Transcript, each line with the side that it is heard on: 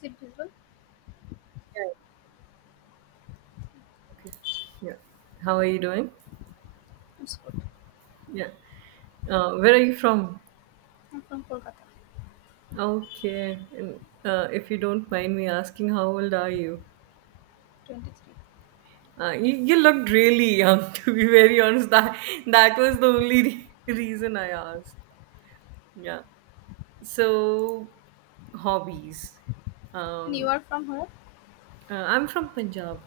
left: Zibdul
right: Yeah. Okay. Yeah. How are you doing?
left: it's good.
right: Yeah. Where are you from?
left: I'm from Kolkata,
right: Okay. And if you don't mind me asking, how old are you?
left: 23.
right: You looked really young, to be very honest. That was the only reason I asked. Yeah. So, hobbies.
left: And you
right: Um,
left: are from where?
right: I'm from Punjab.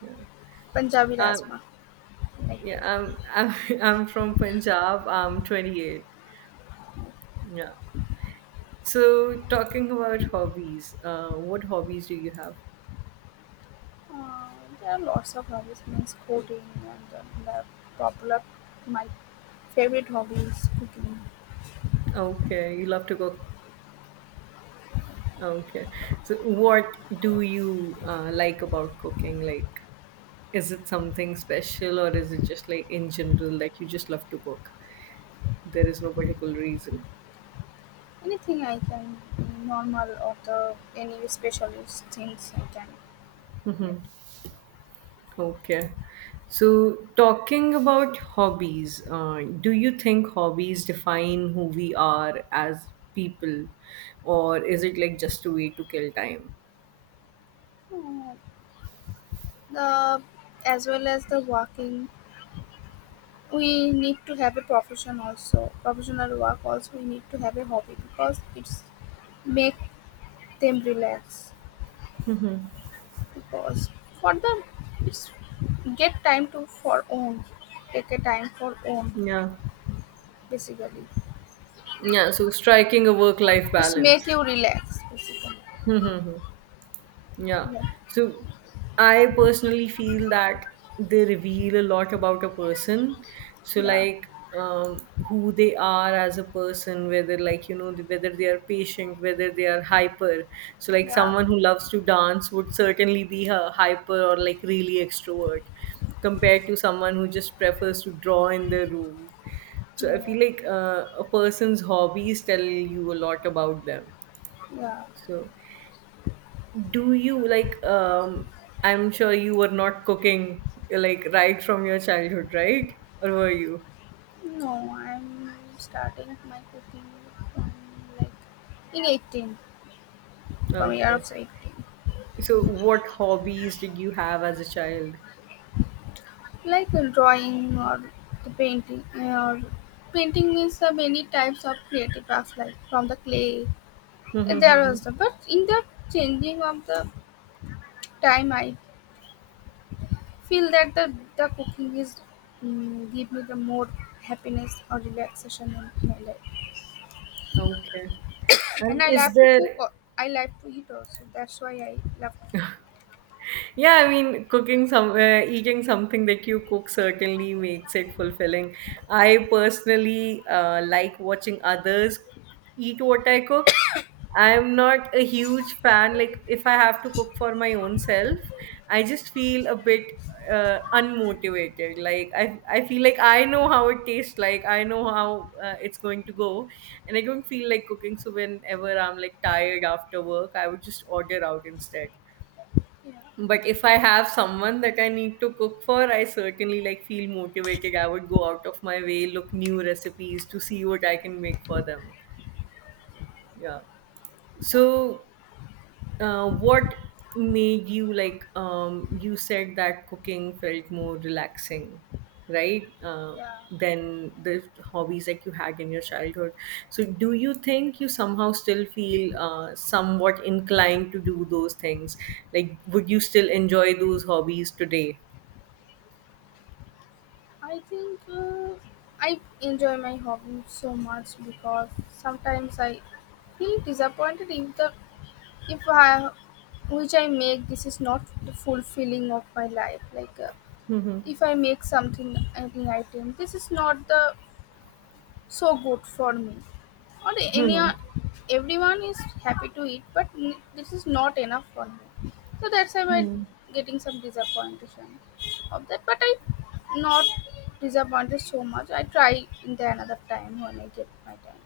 right: Yeah.
left: Punjabi
right: Um,
left: Rasma. Like,
right: yeah. I'm from Punjab. I'm 28. Yeah. So, talking about hobbies, what hobbies do you have?
left: uh, there are lots of hobbies, means coding and the popular, my favorite hobby is cooking.
right: Okay, you love to cook. Okay, so what do you like about cooking? Like, is it something special or is it just like in general, like you just love to cook? There is no particular reason.
left: Anything I can, normal or the any specialist things I can make.
right: Okay, so talking about hobbies, do you think hobbies define who we are as people, or is it like just a way to kill time?
left: Uh, the as well as the walking, we need to have a profession also. Professional work also, we need to have a hobby because it's make them relax because for them it's get time to for own take a time for own
right: Yeah.
left: basically
right: Yeah, so striking a work life
left: it's
right: balance.
left: make you relax basically
right: Yeah.
left: yeah
right: So I personally feel that they reveal a lot about a person. So
left: yeah
right: like who they are as a person, whether, like, whether they are patient, whether they are hyper. So like
left: yeah
right: someone who loves to dance would certainly be a hyper or like really extrovert, compared to someone who just prefers to draw in their room. So I
left: yeah,
right: feel like a person's hobbies tell you a lot about them.
left: yeah.
right: So do you like— I'm sure you were not cooking like right from your childhood, right? Or were you—
left: No, I'm starting my cooking from like in 18 from year
right: okay,
left: of 18.
right: so what hobbies did you have as a child?
left: Like a drawing or the painting or painting is the many types of creative crafts like from the clay. There
right: Mm-hmm.
left: was the but in the changing of the time, I feel that the cooking is give me the more happiness or relaxation in my life,
right: Okay.
left: and
right: And
left: I
right: is
left: love to cook.
right: there—
left: I love to eat also. That's why I love to cook.
right: yeah, I mean cooking some— eating something that you cook certainly makes it fulfilling. I personally like watching others eat what I cook. I'm not a huge fan. Like, if I have to cook for my own self, I just feel a bit unmotivated. Like, I feel like I know how it tastes, like I know how it's going to go, and I don't feel like cooking. So whenever I'm like tired after work, I would just order out instead.
left: Yeah.
right: But if I have someone that I need to cook for, I certainly like feel motivated. I would go out of my way, look new recipes to see what I can make for them. Yeah.
left: Okay.
right: So, what made you like? You said that cooking felt more relaxing, right?
left: Yeah.
right: Than the hobbies that you had in your childhood. So, do you think you somehow still feel somewhat inclined to do those things? Like, would you still enjoy those hobbies today?
left: I think uh, I enjoy my hobby so much because sometimes I feel disappointed if the if I, which I make this is not the fulfilling of my life. Like,
right: Mhm.
left: if I make something an item, this is not the so good for me. Or any
right: Mhm.
left: everyone is happy to eat, but this is not enough for me. So that's why I'm
right: Mhm.
left: getting some disappointation of that. But I not disappointed so much. I try in the another time when I get my time.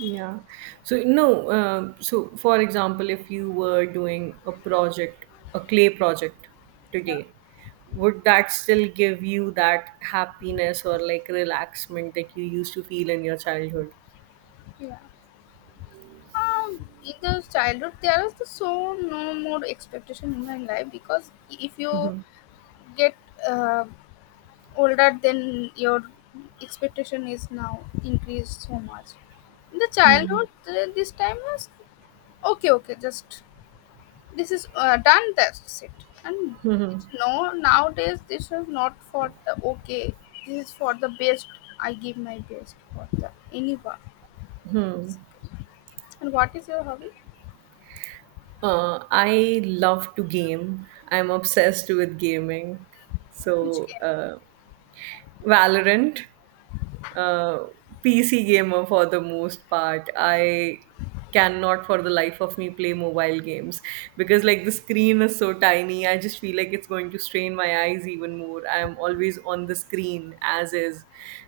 right: Yeah. So no. So for example, if you were doing a project, a clay project
left: Yeah.
right: today, would that still give you that happiness or like relaxment that you used to feel in your childhood?
left: Yeah. In the childhood, there is the so no more expectation in my life because if you get uh, older then your expectation is now increased so much. In the childhood this time was okay okay just this is done that's it and it's no nowadays this is not for the okay, this is for the best. I give my best for the anyone. And what is your hobby?
right: I love to game. I'm obsessed with gaming.
left: Which
right: So
left: game?
right: Valorant. uh, PC gamer for the most part. I cannot for the life of me play mobile games because like the screen is so tiny. I just feel like it's going to strain my eyes even more. I'm always on the screen as is.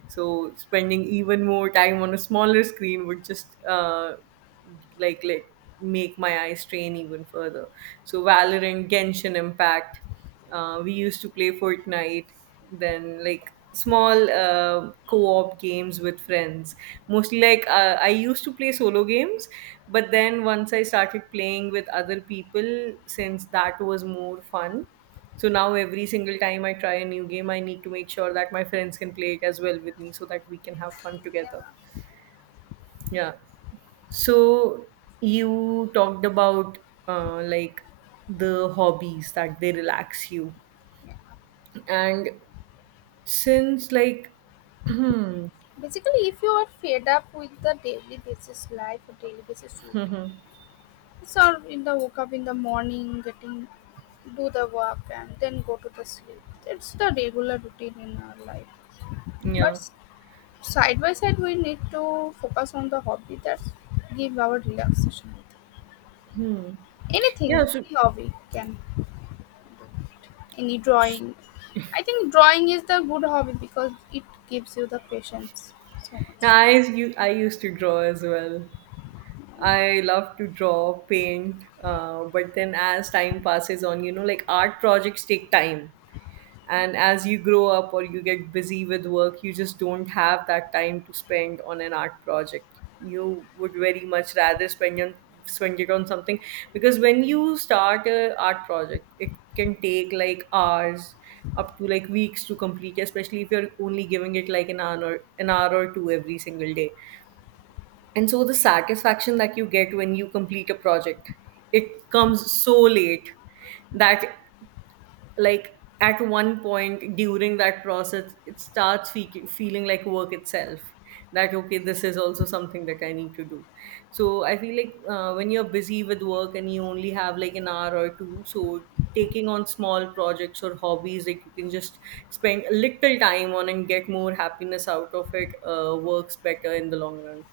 right: So spending even more time on a smaller screen would just like make my eyes strain even further. So Valorant, Genshin Impact, we used to play Fortnite, then like small co-op games with friends. Mostly like I used to play solo games, but then once I started playing with other people, since that was more fun. So now every single time I try a new game, I need to make sure that my friends can play it as well with me so that we can have fun together. Yeah. So you talked about like the hobbies that they relax you, and since like hmm,
left: Basically if you are fed up with the daily basis life or daily basis routine. So in the woke up in the morning, getting do the work and then go to the sleep. It's the regular routine in our life. But
right: yeah.
left: s- Side by side, we need to focus on the hobby that give our relaxation.
right: Hmm, yeah.
left: Anything
right: So
left: any hobby can any drawing. I think drawing is the good hobby because it gives you the patience so
right: yeah,
left: much.
right: I used to draw as well. I love to draw, paint, but then as time passes on, like art projects take time. And as you grow up or you get busy with work, you just don't have that time to spend on an art project. You would very much rather spend it on something, because when you start a art project it can take like hours, up to like weeks to complete, especially if you're only giving it like an hour or two every single day. And so the satisfaction that you get when you complete a project, it comes so late, that like at one point during that process it starts feeling like work itself. That, okay, this is also something that I need to do. So I feel like when you're busy with work and you only have like an hour or two, so taking on small projects or hobbies like you can just spend a little time on and get more happiness out of it, works better in the long run.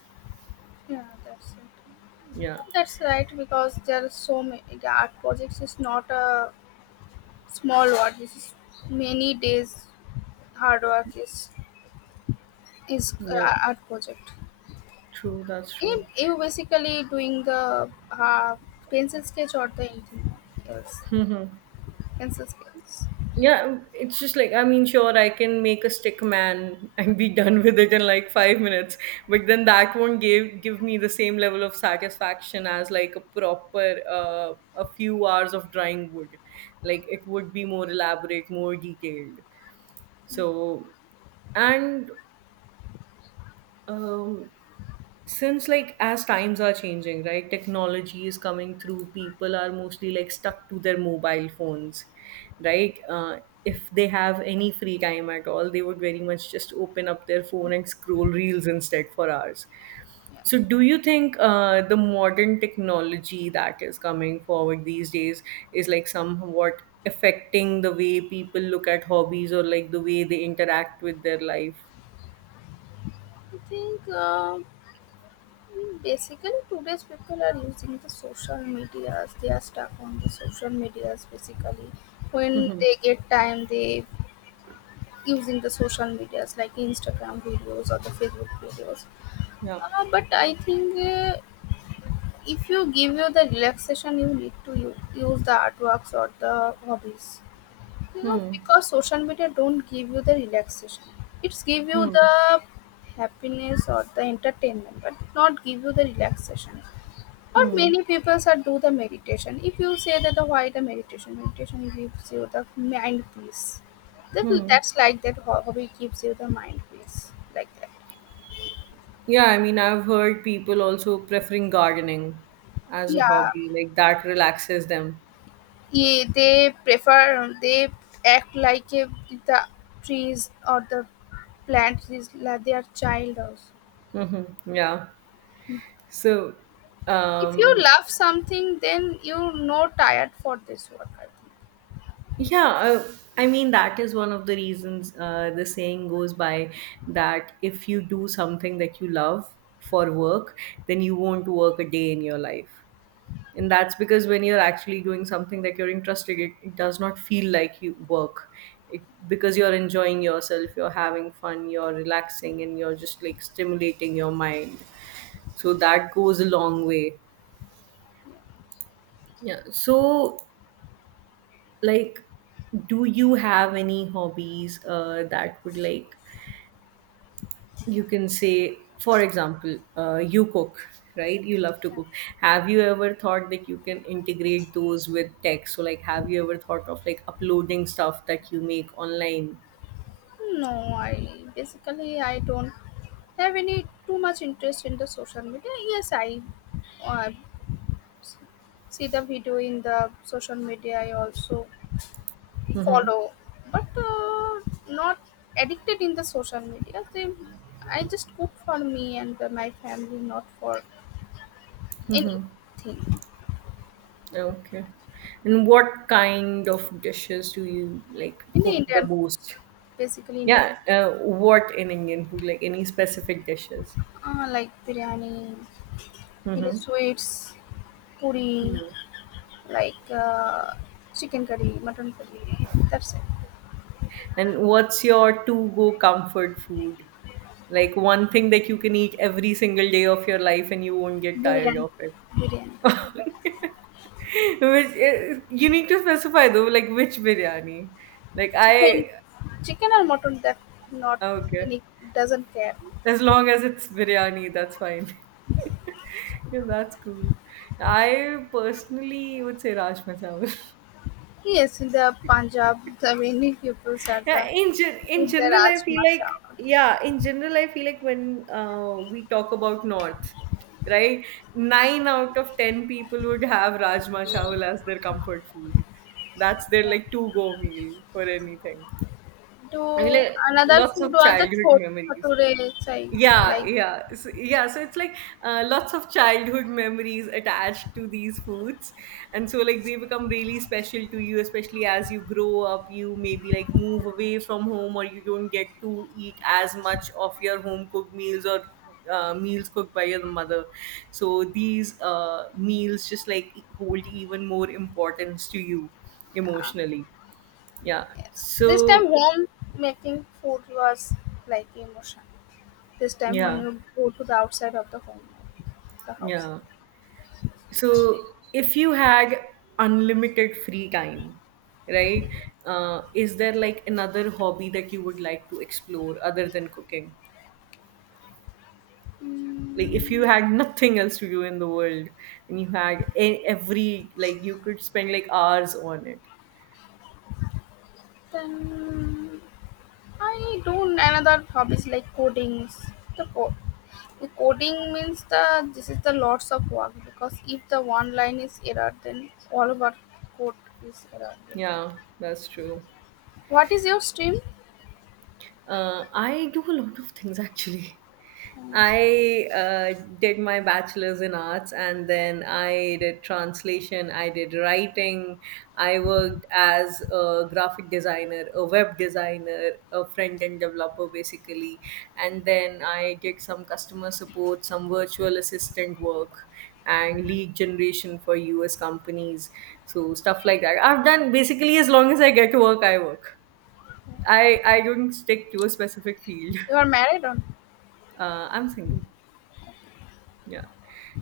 left: Yeah, that's it.
right: Yeah,
left: That's right because there are so many the art projects is not a small what? This is many days hard work is
right: yeah,
left: art project.
right: true, that's true.
left: You basically doing the pencil sketch or the anything else? Pencil sketch.
right: Yeah, it's just like, I mean, sure, I can make a stick man and be done with it in like 5 minutes, but then that won't give me the same level of satisfaction as like a proper a few hours of drawing wood. Like, it would be more elaborate, more detailed. So, and um, since like as times are changing, right, technology is coming through, people are mostly like stuck to their mobile phones, right? If they have any free time at all, they would very much just open up their phone and scroll reels instead for hours. So do you think the modern technology that is coming forward these days is like somewhat affecting the way people look at hobbies or like the way they interact with their life?
left: I think basically today's people are using the social medias. They are stuck on the social medias basically. When they get time, they using the social medias like Instagram videos or the Facebook videos.
right: Yeah.
left: But I think if you give you the relaxation you need to use the artworks or the hobbies you know
right: Hmm.
left: because social media don't give you the relaxation, it's give you
right: Hmm.
left: the happiness or the entertainment but not give you the relaxation. Or
right: Hmm.
left: many people are do the meditation if you say that the why the meditation meditation gives you the mind peace. that,
right: Hmm.
left: that's like that hobby gives you the mind peace like that.
right: Yeah, I mean, I've heard people also preferring gardening as a
left: Yeah.
right: hobby, like that relaxes them.
left: Yeah, they prefer they act like the trees or the plants is like their child also.
right: Mm-hmm. Yeah. So,
left: If you
right: um,
left: love something, then you no tired for this work, I think.
right: yeah, I mean, that is one of the reasons the saying goes by that if you do something that you love for work, then you won't work a day in your life. And that's because when you're actually doing something that you're interested in, it does not feel like you work it, because you're enjoying yourself, you're having fun, you're relaxing, and you're just like stimulating your mind, so that goes a long way. Yeah. So like, do you have any hobbies that would, like, you can say for example you cook, right, you love to cook. Have you ever thought that you can integrate those with tech? So like, have you ever thought of like uploading stuff that you make online?
left: No, I basically I don't have any too much interest in the social media. Yes, I uh, see the video in the social media. I also follow but not addicted in the social media. They, I just cook for me and my family not for anything.
right: Okay. And what kind of dishes do you like
left: In the
right: cook the
left: Indian,
right: most?
left: basically Indian.
right: Yeah, what in Indian food, like any specific dishes?
left: Like biryani, in
right: Mm-hmm.
left: sweets puri, like chicken curry mutton curry, that's
right: And what's your to go comfort food? Like, one thing that you can eat every single day of your life and you won't
left: it.
right: get tired
left: Biryani.
right: of it.
left: Biryani
right: Which is, you need to specify though, like which biryani. Like
left: chicken,
right: I
left: chicken or mutton, that not
right: Okay.
left: any, doesn't care.
right: As long as it's biryani, that's fine. Yeah, that's cool. I personally would say Rajma Chawal.
left: Yes, in the Punjab, the many people at
right: Yeah,
left: the
right: in
left: eat the
right: general, I feel like—
left: rajmacha.
right: yeah, in general, I feel like when we talk about North, right? Nine out of ten people would have rajma chawal as their comfort food. That's their
left: Yeah.
right: like two go meal for anything. I mean,
left: To
right: like,
left: another
right: lots
left: food
right: of
left: was the
right: childhood
left: chhot
right: memories.
left: bhature, which I
right: Yeah,
left: like.
right: yeah. So, yeah, so it's like lots of childhood memories attached to these foods, and so like they become really special to you, especially as you grow up, you maybe like move away from home or you don't get to eat as much of your home cooked meals, or meals cooked by your mother. So these meals just like hold even more importance to you,
left: Uh,
right: emotionally. Yeah.
left: yes. This time
right: So
left: home making food was like emotion. This time when
right: yeah,
left: you go to the outside of the home, the house.
right: yeah. So, if you had unlimited free time, right? Is there like another hobby that you would like to explore other than cooking? Like, if you
left: Mm,
right: had nothing else to do in the world and you had every, like, you could spend like hours on it.
left: then I do another hobbies like codings. The co- The coding means the this is the lots of work because if the one line is error, then all of our code is error, getting.
right: Yeah, that's true.
left: What is your stream?
right: I do a lot of things actually. I did my bachelor's in arts and then I did translation, I did writing, I worked as a graphic designer, a web designer, a front end developer basically, and then I did some customer support, some virtual assistant work, and lead generation for US companies. So, stuff like that. I've done basically as long as I get to work, I work. I don't stick to a specific field.
left: You are married on?
right: I'm single. Yeah.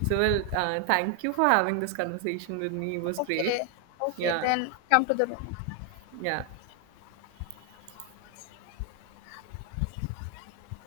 right: So, well, thank you for having this conversation with me. It was great.
left: Okay, okay.
right: Yeah.
left: Then come to the room.
right: Yeah.